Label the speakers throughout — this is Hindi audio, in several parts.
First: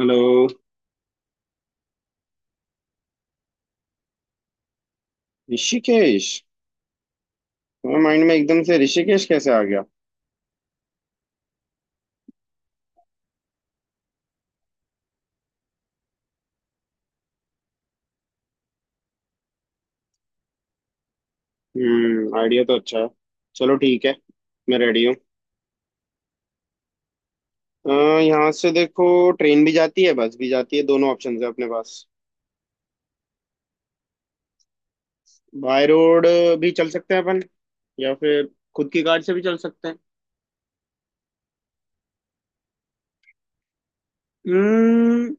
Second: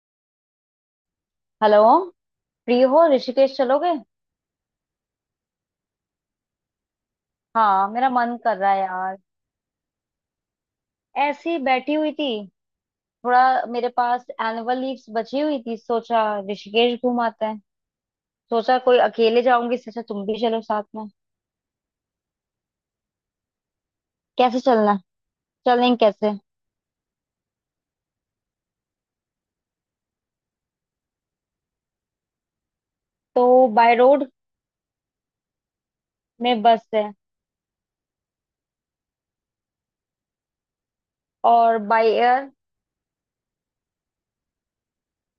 Speaker 1: हेलो।
Speaker 2: हेलो। फ्री हो, ऋषिकेश चलोगे?
Speaker 1: ऋषिकेश?
Speaker 2: हाँ,
Speaker 1: तुम्हारे
Speaker 2: मेरा
Speaker 1: माइंड में
Speaker 2: मन कर
Speaker 1: एकदम
Speaker 2: रहा
Speaker 1: से
Speaker 2: है यार।
Speaker 1: ऋषिकेश कैसे आ गया?
Speaker 2: ऐसे ही बैठी हुई थी। थोड़ा, मेरे पास एनुअल लीव्स बची हुई थी, सोचा ऋषिकेश घूम आते हैं। सोचा कोई अकेले जाऊंगी, सोचा तुम भी चलो साथ में।
Speaker 1: हम्म, आइडिया तो अच्छा है। चलो, ठीक है।
Speaker 2: कैसे
Speaker 1: मैं
Speaker 2: चलना है?
Speaker 1: रेडी हूँ।
Speaker 2: चलेंगे कैसे?
Speaker 1: अ, यहाँ से देखो। ट्रेन भी जाती है, बस भी जाती है, दोनों ऑप्शन है अपने पास।
Speaker 2: तो बाय रोड
Speaker 1: बाय रोड
Speaker 2: में
Speaker 1: भी
Speaker 2: बस
Speaker 1: चल
Speaker 2: है।
Speaker 1: सकते हैं अपन, या फिर खुद की कार से भी चल सकते हैं।
Speaker 2: और बाय एयर,
Speaker 1: हम्म,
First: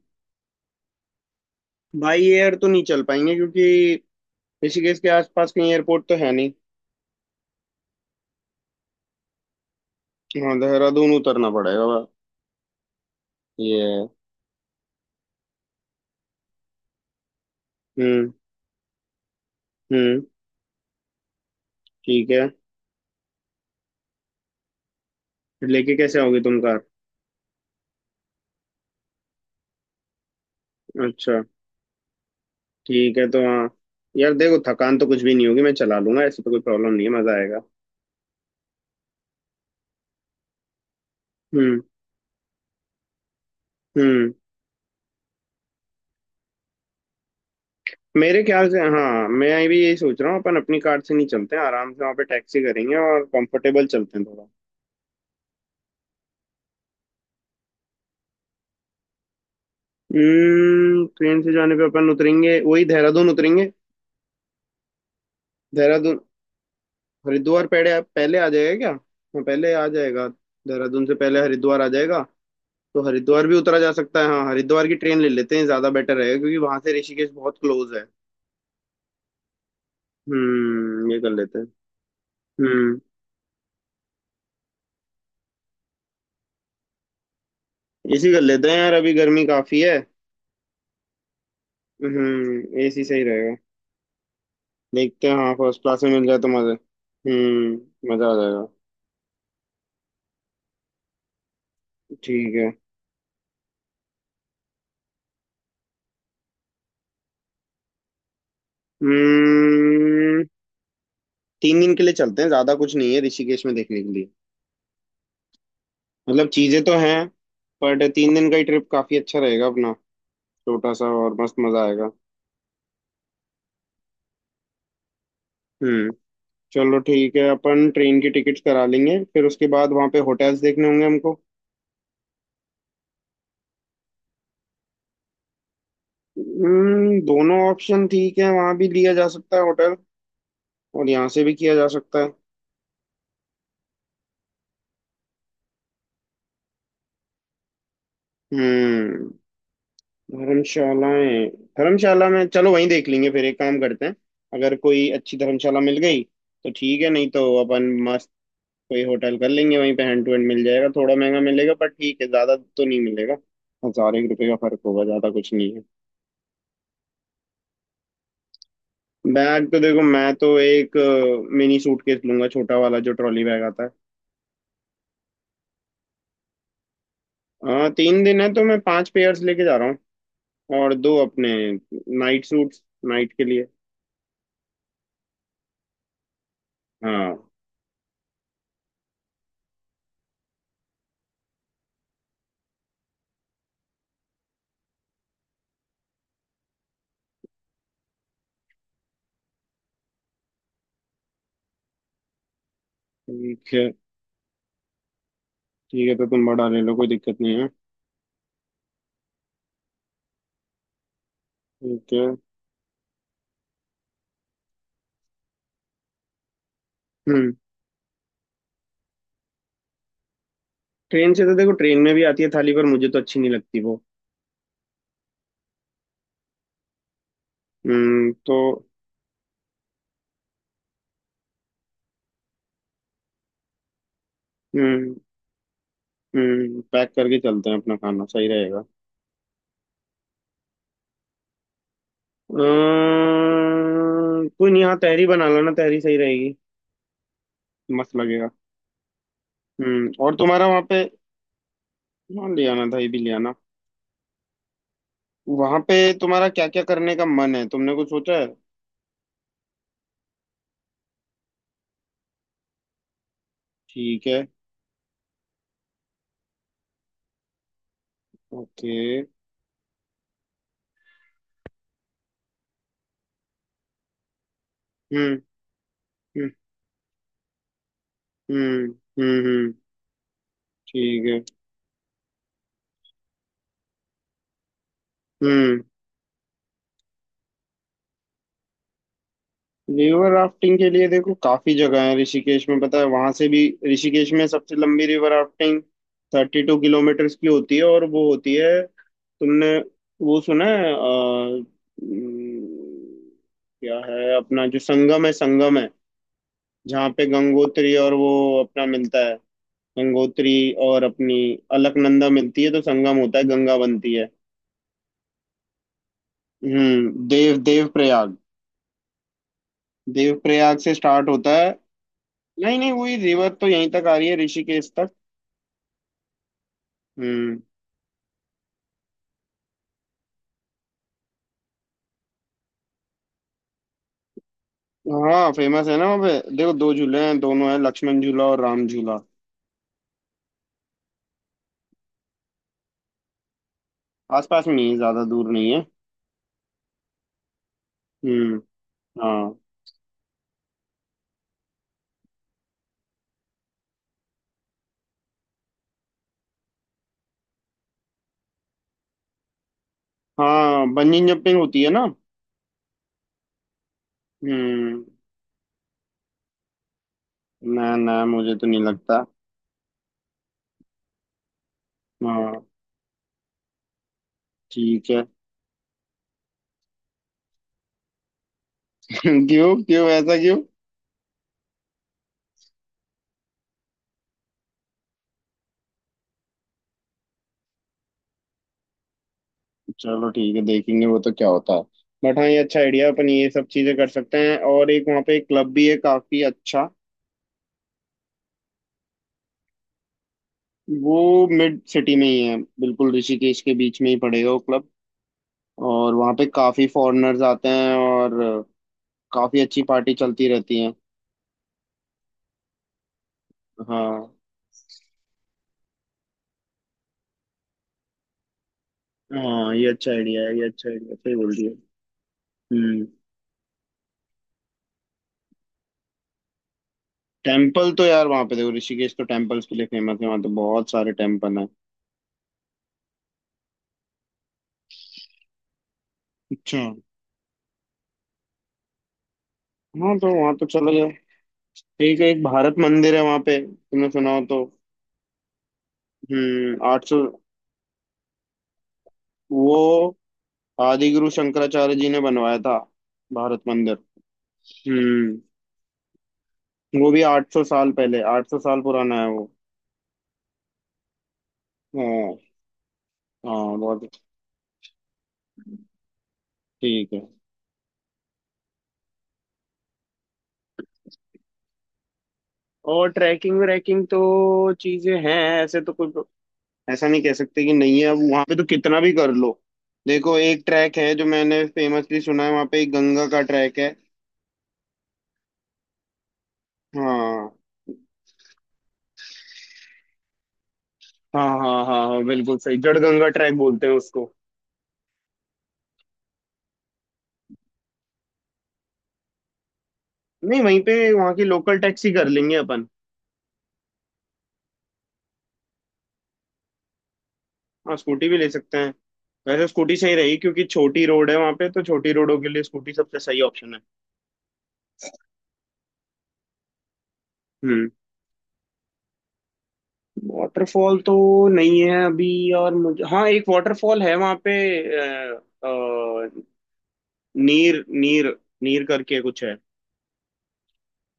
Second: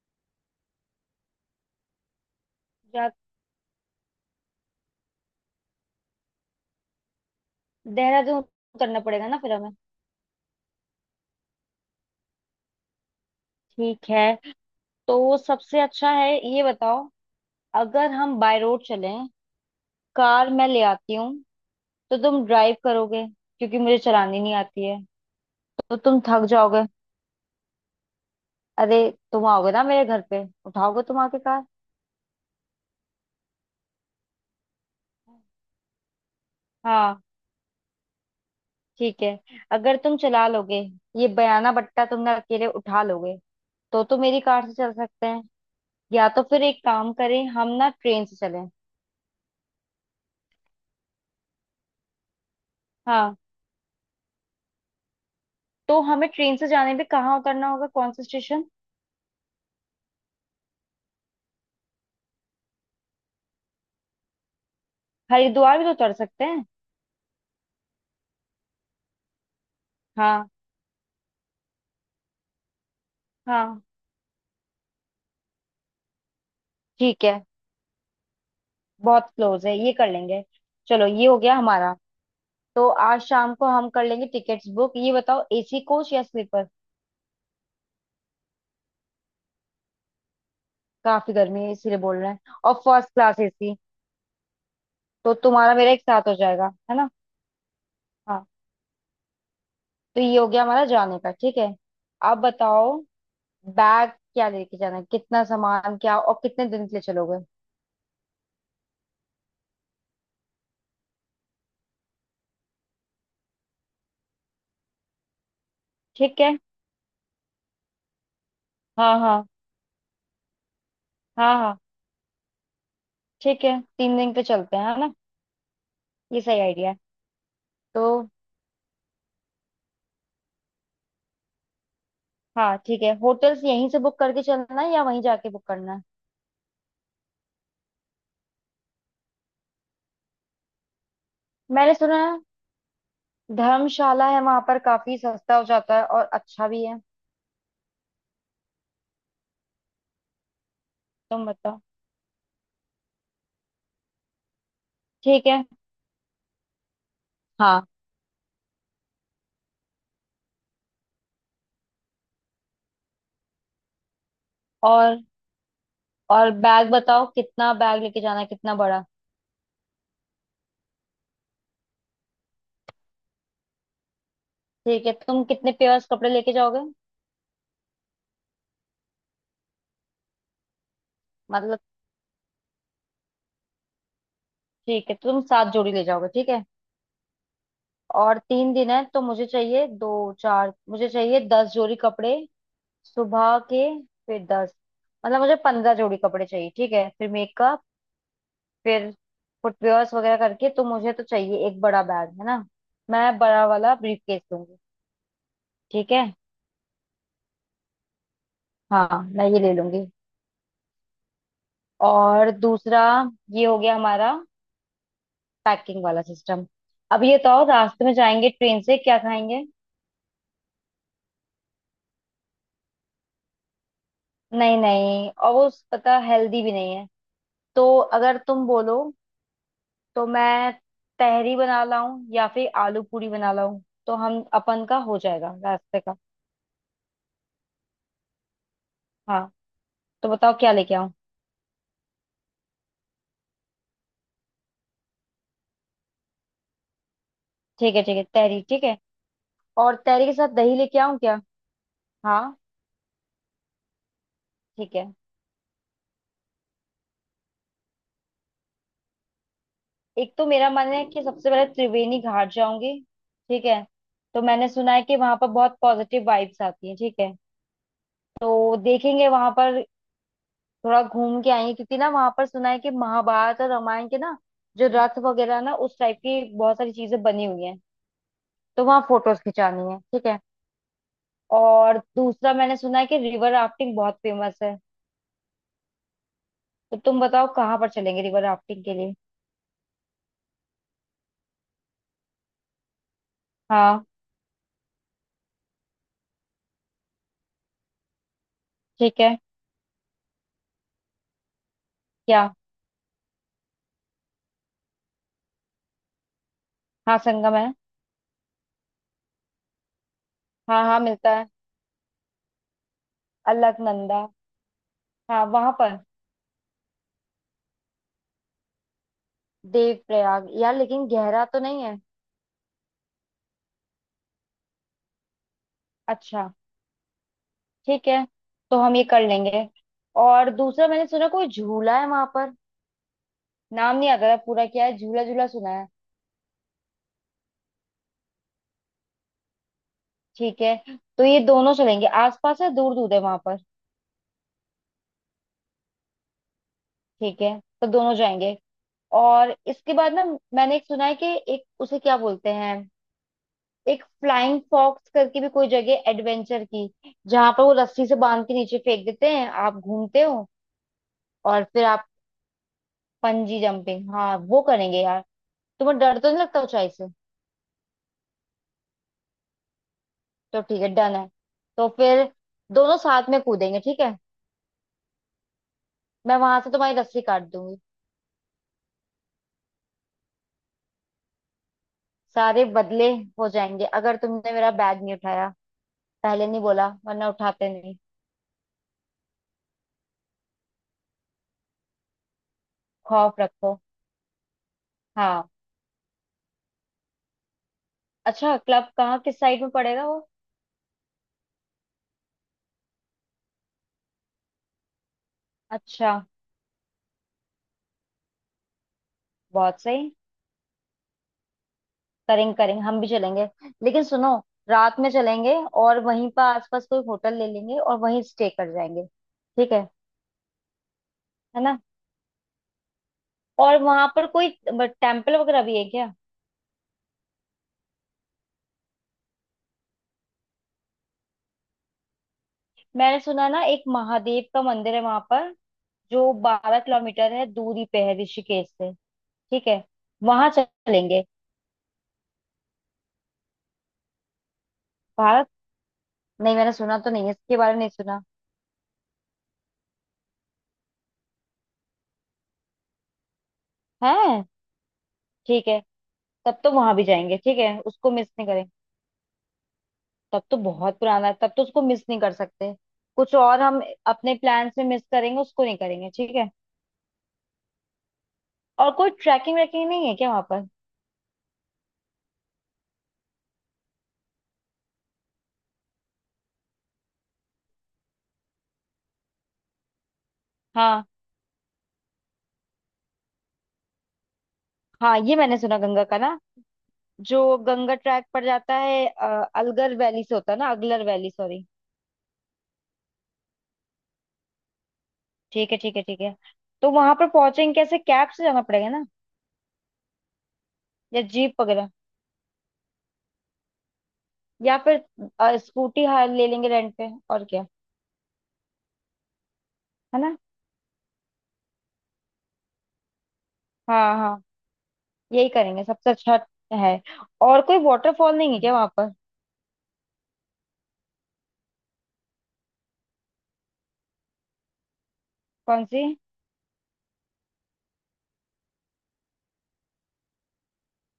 Speaker 1: बाई एयर तो नहीं चल
Speaker 2: या
Speaker 1: पाएंगे क्योंकि ऋषिकेश के आसपास कहीं एयरपोर्ट तो है नहीं।
Speaker 2: देहरादून करना पड़ेगा ना फिर हमें?
Speaker 1: हाँ, देहरादून उतरना पड़ेगा। वह, ये।
Speaker 2: ठीक है। तो सबसे अच्छा है ये बताओ, अगर
Speaker 1: हम्म।
Speaker 2: हम बाय रोड चलें,
Speaker 1: हम्म,
Speaker 2: कार मैं ले आती हूँ, तो
Speaker 1: ठीक
Speaker 2: तुम
Speaker 1: है।
Speaker 2: ड्राइव करोगे, क्योंकि मुझे चलानी नहीं आती है,
Speaker 1: लेके
Speaker 2: तो
Speaker 1: कैसे
Speaker 2: तुम
Speaker 1: आओगे
Speaker 2: थक
Speaker 1: तुम कार?
Speaker 2: जाओगे। अरे, तुम आओगे ना मेरे घर पे, उठाओगे तुम आके
Speaker 1: अच्छा,
Speaker 2: कार।
Speaker 1: ठीक है तो हाँ। यार देखो, थकान तो कुछ भी नहीं होगी, मैं चला लूंगा, ऐसी तो कोई प्रॉब्लम नहीं है,
Speaker 2: हाँ
Speaker 1: मजा आएगा।
Speaker 2: ठीक है, अगर तुम चला लोगे ये बयाना
Speaker 1: हम्म।
Speaker 2: बट्टा तुमने अकेले उठा लोगे, तो
Speaker 1: हम्म,
Speaker 2: मेरी कार से चल सकते हैं। या तो फिर एक काम करें, हम ना ट्रेन से
Speaker 1: मेरे
Speaker 2: चलें।
Speaker 1: ख्याल से हाँ, मैं भी यही सोच रहा हूँ, अपन अपनी कार से नहीं चलते हैं, आराम से वहाँ पे टैक्सी करेंगे और
Speaker 2: हाँ,
Speaker 1: कंफर्टेबल चलते हैं थोड़ा।
Speaker 2: तो हमें ट्रेन से जाने में कहाँ उतरना होगा, कौन सा स्टेशन?
Speaker 1: हम्म, ट्रेन से जाने पे अपन उतरेंगे वही, देहरादून उतरेंगे।
Speaker 2: हरिद्वार भी तो उतर
Speaker 1: देहरादून।
Speaker 2: सकते हैं।
Speaker 1: हरिद्वार पहले पहले आ जाएगा क्या? हाँ, पहले आ जाएगा।
Speaker 2: हाँ।
Speaker 1: देहरादून से पहले हरिद्वार आ जाएगा। तो हरिद्वार भी उतरा
Speaker 2: हाँ
Speaker 1: जा सकता है। हाँ, हरिद्वार की ट्रेन ले लेते हैं, ज्यादा बेटर रहेगा क्योंकि वहां से
Speaker 2: ठीक
Speaker 1: ऋषिकेश
Speaker 2: है,
Speaker 1: बहुत क्लोज है।
Speaker 2: बहुत क्लोज है, ये कर लेंगे। चलो
Speaker 1: हम्म, ये
Speaker 2: ये
Speaker 1: कर
Speaker 2: हो गया
Speaker 1: लेते हैं।
Speaker 2: हमारा। तो
Speaker 1: हम्म,
Speaker 2: आज शाम को हम कर लेंगे टिकट्स बुक। ये बताओ, एसी कोच या स्लीपर?
Speaker 1: एसी कर लेते हैं यार, अभी गर्मी काफी है।
Speaker 2: काफी गर्मी है इसीलिए बोल रहे हैं। और
Speaker 1: हम्म, एसी
Speaker 2: फर्स्ट
Speaker 1: सही
Speaker 2: क्लास
Speaker 1: रहेगा।
Speaker 2: एसी?
Speaker 1: देखते
Speaker 2: तो
Speaker 1: हैं, हाँ
Speaker 2: तुम्हारा
Speaker 1: फर्स्ट
Speaker 2: मेरा एक
Speaker 1: क्लास में मिल
Speaker 2: साथ हो
Speaker 1: जाए तो
Speaker 2: जाएगा
Speaker 1: मजे।
Speaker 2: है ना?
Speaker 1: हम्म, मजा आ
Speaker 2: हाँ।
Speaker 1: जाएगा।
Speaker 2: तो ये हो गया हमारा जाने का, ठीक है। अब
Speaker 1: ठीक है।
Speaker 2: बताओ, बैग क्या लेके जाना है, कितना सामान, क्या और कितने दिन के लिए चलोगे?
Speaker 1: हम्म, 3 दिन के लिए चलते हैं, ज्यादा कुछ नहीं है ऋषिकेश में देखने के लिए।
Speaker 2: ठीक
Speaker 1: मतलब
Speaker 2: है।
Speaker 1: चीजें तो हैं, बट 3 दिन का ही ट्रिप काफी
Speaker 2: हाँ
Speaker 1: अच्छा
Speaker 2: हाँ
Speaker 1: रहेगा अपना। छोटा सा, और मस्त
Speaker 2: हाँ हाँ,
Speaker 1: मजा आएगा।
Speaker 2: ठीक है, 3 दिन पे चलते हैं, है ना?
Speaker 1: हम्म।
Speaker 2: ये सही आइडिया है।
Speaker 1: चलो ठीक है, अपन
Speaker 2: तो
Speaker 1: ट्रेन की टिकट करा लेंगे, फिर उसके बाद वहाँ पे होटल्स देखने होंगे हमको।
Speaker 2: हाँ ठीक है, होटल्स यहीं से बुक करके चलना है या वहीं जाके बुक करना है?
Speaker 1: हम्म, दोनों ऑप्शन ठीक है, वहाँ भी लिया जा सकता है होटल और यहाँ से भी किया जा
Speaker 2: मैंने सुना
Speaker 1: सकता है।
Speaker 2: है, धर्मशाला है वहां पर, काफी सस्ता हो जाता है और अच्छा भी है।
Speaker 1: हम्म।
Speaker 2: तुम
Speaker 1: धर्मशालाएं।
Speaker 2: बताओ।
Speaker 1: धर्मशाला में चलो, वहीं देख लेंगे फिर, एक काम करते हैं, अगर कोई अच्छी
Speaker 2: ठीक है।
Speaker 1: धर्मशाला मिल गई तो ठीक है, नहीं तो
Speaker 2: हाँ।
Speaker 1: अपन मस्त कोई होटल कर लेंगे वहीं पे, हैंड टू हैंड मिल जाएगा, थोड़ा महंगा मिलेगा पर ठीक है, ज्यादा तो नहीं मिलेगा, हजार एक रुपये का फर्क होगा,
Speaker 2: और
Speaker 1: ज्यादा कुछ नहीं है।
Speaker 2: और बैग बताओ, कितना बैग लेके जाना है, कितना बड़ा?
Speaker 1: बैग तो देखो, मैं तो एक मिनी सूटकेस लूंगा, छोटा वाला जो ट्रॉली बैग आता है।
Speaker 2: ठीक है, तुम कितने पेयर्स कपड़े लेके जाओगे?
Speaker 1: हाँ, 3 दिन है तो मैं पांच पेयर्स लेके जा रहा हूँ, और दो अपने
Speaker 2: मतलब,
Speaker 1: नाइट सूट्स, नाइट के लिए।
Speaker 2: ठीक है, तुम 7 जोड़ी ले जाओगे, ठीक है।
Speaker 1: हाँ,
Speaker 2: और 3 दिन है, तो मुझे चाहिए दो चार, मुझे चाहिए 10 जोड़ी कपड़े सुबह के, फिर दस। मतलब मुझे 15 जोड़ी कपड़े चाहिए, ठीक है। फिर मेकअप, फिर फुटवेयर्स वगैरह करके, तो मुझे तो चाहिए एक बड़ा बैग, है ना? मैं बड़ा
Speaker 1: ठीक है।
Speaker 2: वाला ब्रीफकेस।
Speaker 1: ठीक
Speaker 2: ठीक
Speaker 1: है
Speaker 2: है।
Speaker 1: तो तुम बड़ा ले लो, कोई दिक्कत नहीं है।
Speaker 2: हाँ, मैं ये ले लूंगी।
Speaker 1: ठीक है।
Speaker 2: और दूसरा, ये हो गया हमारा पैकिंग वाला सिस्टम। अब ये
Speaker 1: हम्म,
Speaker 2: तो रास्ते में जाएंगे, ट्रेन से क्या खाएंगे?
Speaker 1: ट्रेन से तो देखो, ट्रेन में भी आती है थाली, पर मुझे तो अच्छी नहीं लगती वो।
Speaker 2: नहीं नहीं, और वो पता हेल्दी भी नहीं है। तो
Speaker 1: हम्म,
Speaker 2: अगर
Speaker 1: तो।
Speaker 2: तुम बोलो, तो मैं तहरी बना लाऊं या फिर आलू पूरी बना लाऊं, तो हम अपन का
Speaker 1: हम्म।
Speaker 2: हो जाएगा रास्ते का।
Speaker 1: हम्म, पैक करके चलते हैं अपना खाना, सही रहेगा।
Speaker 2: हाँ, तो बताओ क्या लेके आऊं?
Speaker 1: कोई नहीं, हाँ तहरी बना लो ना, तहरी सही रहेगी।
Speaker 2: ठीक है
Speaker 1: मस्त
Speaker 2: ठीक है,
Speaker 1: लगेगा।
Speaker 2: तहरी ठीक है। और
Speaker 1: हम्म,
Speaker 2: तहरी के
Speaker 1: और
Speaker 2: साथ
Speaker 1: तुम्हारा
Speaker 2: दही
Speaker 1: वहाँ
Speaker 2: लेके
Speaker 1: पे।
Speaker 2: आऊं क्या? हाँ
Speaker 1: हाँ, ले आना, दही भी ले आना।
Speaker 2: ठीक है।
Speaker 1: वहाँ पे तुम्हारा क्या क्या करने का मन है, तुमने कुछ सोचा है?
Speaker 2: एक तो मेरा मन है कि सबसे पहले त्रिवेणी घाट जाऊंगी, ठीक है।
Speaker 1: ठीक है।
Speaker 2: तो मैंने सुना है कि वहां पर बहुत पॉजिटिव वाइब्स आती है, ठीक है। तो
Speaker 1: ओके।
Speaker 2: देखेंगे वहां पर, थोड़ा घूम के आएंगे, क्योंकि ना वहां पर सुना है कि महाभारत और रामायण के ना जो रथ
Speaker 1: हम्म।
Speaker 2: वगैरह ना, उस टाइप की
Speaker 1: हम्म।
Speaker 2: बहुत सारी चीजें बनी हुई हैं। तो
Speaker 1: हम्म।
Speaker 2: वहां फोटोज
Speaker 1: हम्म।
Speaker 2: खिंचानी है, ठीक है।
Speaker 1: ठीक है।
Speaker 2: और दूसरा मैंने सुना है कि रिवर राफ्टिंग बहुत फेमस है।
Speaker 1: हम्म,
Speaker 2: तो तुम बताओ कहाँ पर चलेंगे रिवर राफ्टिंग के लिए?
Speaker 1: रिवर राफ्टिंग के लिए देखो काफी जगह है ऋषिकेश में, पता है वहां से भी
Speaker 2: हाँ।
Speaker 1: ऋषिकेश में सबसे लंबी रिवर राफ्टिंग 32 किलोमीटर की होती है, और वो होती है
Speaker 2: ठीक है।
Speaker 1: तुमने वो सुना है
Speaker 2: क्या?
Speaker 1: उम, क्या है अपना, जो संगम है, संगम है, जहाँ
Speaker 2: हाँ
Speaker 1: पे
Speaker 2: संगम है।
Speaker 1: गंगोत्री और वो अपना मिलता है, गंगोत्री
Speaker 2: हाँ हाँ
Speaker 1: और
Speaker 2: मिलता
Speaker 1: अपनी
Speaker 2: है।
Speaker 1: अलकनंदा मिलती है तो संगम होता है, गंगा बनती
Speaker 2: अलकनंदा,
Speaker 1: है।
Speaker 2: हाँ वहां पर।
Speaker 1: हम्म, देव देव प्रयाग।
Speaker 2: देव
Speaker 1: देव
Speaker 2: प्रयाग यार,
Speaker 1: प्रयाग से
Speaker 2: लेकिन
Speaker 1: स्टार्ट
Speaker 2: गहरा
Speaker 1: होता
Speaker 2: तो
Speaker 1: है।
Speaker 2: नहीं है?
Speaker 1: नहीं नहीं, वही रिवर तो यहीं तक आ रही है ऋषिकेश तक।
Speaker 2: अच्छा।
Speaker 1: हम्म।
Speaker 2: ठीक है। तो हम ये कर लेंगे। और दूसरा मैंने सुना कोई झूला है वहां पर, नाम नहीं आता था पूरा क्या है, झूला झूला
Speaker 1: हाँ,
Speaker 2: सुना
Speaker 1: फेमस
Speaker 2: है।
Speaker 1: है ना, वहाँ पे देखो दो झूले हैं, दोनों हैं, लक्ष्मण झूला और राम झूला।
Speaker 2: ठीक है, तो ये दोनों चलेंगे, आसपास है, दूर दूर है वहां पर?
Speaker 1: आसपास में ही है, ज्यादा दूर नहीं है।
Speaker 2: ठीक है, तो दोनों जाएंगे।
Speaker 1: हम्म। हाँ
Speaker 2: और इसके बाद ना, मैंने एक सुना है कि, एक उसे क्या बोलते हैं, एक फ्लाइंग फॉक्स करके भी कोई जगह एडवेंचर की, जहां पर वो रस्सी से बांध के नीचे फेंक देते हैं, आप घूमते हो
Speaker 1: हाँ, बंजी जंपिंग
Speaker 2: और
Speaker 1: होती
Speaker 2: फिर
Speaker 1: है ना।
Speaker 2: आप, पंजी जंपिंग, हाँ वो करेंगे
Speaker 1: हम्म।
Speaker 2: यार। तुम्हें डर तो नहीं लगता ऊंचाई से?
Speaker 1: ना ना, मुझे तो नहीं लगता।
Speaker 2: तो ठीक है, डन है। तो फिर
Speaker 1: हाँ,
Speaker 2: दोनों साथ में कूदेंगे, ठीक है।
Speaker 1: ठीक है।
Speaker 2: मैं वहां से तुम्हारी रस्सी काट दूंगी।
Speaker 1: क्यों? क्यों? ऐसा क्यों?
Speaker 2: सारे बदले हो जाएंगे अगर तुमने मेरा बैग नहीं उठाया। पहले नहीं बोला, वरना उठाते नहीं।
Speaker 1: चलो ठीक है, देखेंगे वो तो क्या होता है। बट हाँ, ये अच्छा आइडिया, अपन
Speaker 2: खौफ
Speaker 1: ये सब
Speaker 2: रखो।
Speaker 1: चीजें कर सकते हैं, और एक वहाँ पे एक
Speaker 2: हाँ।
Speaker 1: क्लब भी है काफी अच्छा।
Speaker 2: अच्छा, क्लब कहाँ, किस साइड में पड़ेगा वो?
Speaker 1: वो मिड सिटी में ही है, बिल्कुल ऋषिकेश के बीच में ही पड़ेगा वो क्लब। और
Speaker 2: अच्छा।
Speaker 1: वहाँ पे काफी फॉरेनर्स आते हैं, और काफी
Speaker 2: बहुत
Speaker 1: अच्छी
Speaker 2: सही।
Speaker 1: पार्टी चलती रहती है।
Speaker 2: करेंगे करेंगे, हम भी चलेंगे। लेकिन
Speaker 1: हाँ
Speaker 2: सुनो, रात में चलेंगे, और वहीं पर आसपास कोई होटल ले लेंगे और वहीं स्टे कर जाएंगे। ठीक
Speaker 1: हाँ, ये
Speaker 2: है
Speaker 1: अच्छा आइडिया है, ये अच्छा आइडिया, सही बोल
Speaker 2: है
Speaker 1: रही है।
Speaker 2: ना।
Speaker 1: हम्म।
Speaker 2: और वहां पर कोई टेम्पल वगैरह भी है क्या?
Speaker 1: टेम्पल तो यार वहाँ पे देखो, ऋषिकेश तो टेम्पल्स के लिए फेमस है, वहाँ तो बहुत सारे टेम्पल हैं।
Speaker 2: मैंने सुना ना एक महादेव का मंदिर है वहां पर, जो बारह
Speaker 1: अच्छा,
Speaker 2: किलोमीटर है, दूरी पे है ऋषिकेश से। ठीक है,
Speaker 1: हाँ, तो
Speaker 2: वहां
Speaker 1: वहाँ तो चला जाए।
Speaker 2: चलेंगे।
Speaker 1: ठीक है, एक भारत मंदिर है वहाँ पे, तुमने सुना हो तो।
Speaker 2: भारत? नहीं, मैंने
Speaker 1: हम्म,
Speaker 2: सुना
Speaker 1: आठ
Speaker 2: तो
Speaker 1: सौ
Speaker 2: नहीं है, इसके बारे में नहीं सुना
Speaker 1: वो आदिगुरु शंकराचार्य जी ने बनवाया था, भारत मंदिर।
Speaker 2: है।
Speaker 1: हम्म।
Speaker 2: ठीक है, तब तो वहां भी
Speaker 1: वो भी
Speaker 2: जाएंगे,
Speaker 1: आठ
Speaker 2: ठीक
Speaker 1: सौ
Speaker 2: है,
Speaker 1: साल
Speaker 2: उसको
Speaker 1: पहले,
Speaker 2: मिस
Speaker 1: आठ
Speaker 2: नहीं
Speaker 1: सौ
Speaker 2: करें।
Speaker 1: साल पुराना है वो।
Speaker 2: तब तो बहुत पुराना है, तब तो उसको मिस नहीं कर
Speaker 1: हाँ
Speaker 2: सकते। कुछ और
Speaker 1: हाँ,
Speaker 2: हम
Speaker 1: बहुत।
Speaker 2: अपने प्लान्स में मिस करेंगे, उसको नहीं करेंगे, ठीक है।
Speaker 1: ठीक है।
Speaker 2: और कोई ट्रैकिंग वैकिंग नहीं है क्या वहां पर?
Speaker 1: और ट्रैकिंग व्रैकिंग तो चीजें हैं, ऐसे तो कोई, ऐसा नहीं कह सकते कि नहीं है, अब वहां पे तो कितना भी कर लो। देखो, एक ट्रैक
Speaker 2: हाँ
Speaker 1: है जो मैंने फेमसली सुना है, वहां पे एक गंगा का ट्रैक है।
Speaker 2: हाँ, ये मैंने सुना गंगा का ना,
Speaker 1: हाँ
Speaker 2: जो गंगा ट्रैक पड़ जाता है, अलगर वैली से होता है ना, अगलर वैली
Speaker 1: हाँ
Speaker 2: सॉरी।
Speaker 1: हाँ हाँ हाँ, बिल्कुल सही, जड़ गंगा ट्रैक बोलते हैं उसको।
Speaker 2: ठीक है ठीक है ठीक है। तो वहां पर पहुंचेंगे कैसे, कैब से जाना पड़ेगा ना,
Speaker 1: नहीं, वहीं पे
Speaker 2: या
Speaker 1: वहाँ की
Speaker 2: जीप
Speaker 1: लोकल
Speaker 2: वगैरह,
Speaker 1: टैक्सी कर लेंगे अपन।
Speaker 2: या फिर स्कूटी हाँ ले लेंगे रेंट पे, और क्या,
Speaker 1: हाँ, स्कूटी भी ले सकते हैं। वैसे स्कूटी सही
Speaker 2: है ना।
Speaker 1: रही, क्योंकि छोटी रोड है वहाँ पे, तो छोटी रोडों के लिए स्कूटी सबसे सही ऑप्शन है।
Speaker 2: हाँ हाँ, यही करेंगे सबसे अच्छा है। और कोई
Speaker 1: हम्म।
Speaker 2: वाटरफॉल नहीं है क्या वहां पर?
Speaker 1: वाटरफॉल तो नहीं है अभी, और मुझे, हाँ एक वाटरफॉल है वहाँ पे, अ,
Speaker 2: कौन सी?
Speaker 1: अ, नीर नीर नीर करके कुछ है।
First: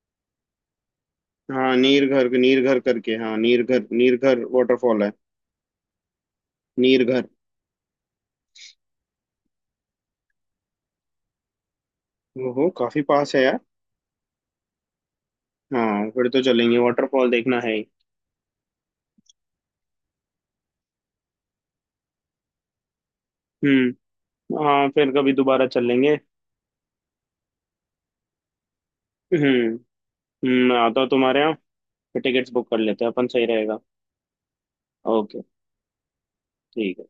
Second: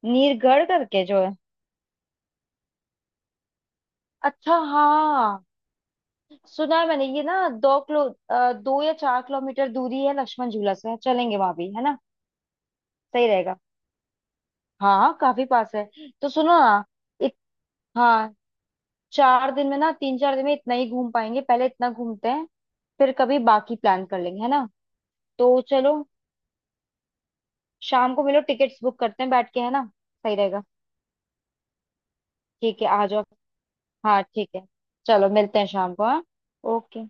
Speaker 2: नीरगढ़ करके जो है?
Speaker 1: हाँ, नीर घर, नीर घर करके, हाँ नीर घर
Speaker 2: अच्छा
Speaker 1: वाटरफॉल है।
Speaker 2: हाँ। सुना है
Speaker 1: नीर
Speaker 2: मैंने, ये
Speaker 1: घर।
Speaker 2: ना दो किलो, 2 या 4 किलोमीटर दूरी है लक्ष्मण झूला से, चलेंगे वहां भी, है ना?
Speaker 1: ओहो, काफी
Speaker 2: सही
Speaker 1: पास है
Speaker 2: रहेगा।
Speaker 1: यार।
Speaker 2: हाँ काफी पास है।
Speaker 1: हाँ, फिर
Speaker 2: तो
Speaker 1: तो
Speaker 2: सुनो
Speaker 1: चलेंगे,
Speaker 2: ना,
Speaker 1: वाटरफॉल
Speaker 2: इत,
Speaker 1: देखना है ही।
Speaker 2: हाँ, 4 दिन में ना, तीन चार दिन में इतना ही घूम पाएंगे, पहले इतना घूमते हैं, फिर कभी बाकी प्लान कर लेंगे, है
Speaker 1: हम्म।
Speaker 2: ना?
Speaker 1: हाँ, फिर कभी
Speaker 2: तो
Speaker 1: दोबारा
Speaker 2: चलो
Speaker 1: चलेंगे।
Speaker 2: शाम को मिलो, टिकट्स बुक करते हैं बैठ के,
Speaker 1: हम्म।
Speaker 2: है ना, सही रहेगा।
Speaker 1: मैं आता हूँ तुम्हारे यहाँ, फिर टिकट्स बुक कर
Speaker 2: ठीक है,
Speaker 1: लेते
Speaker 2: आ
Speaker 1: हैं
Speaker 2: जाओ।
Speaker 1: अपन, सही रहेगा।
Speaker 2: हाँ ठीक है। चलो
Speaker 1: ओके।
Speaker 2: मिलते हैं शाम को, हाँ।
Speaker 1: ठीक है।
Speaker 2: ओके।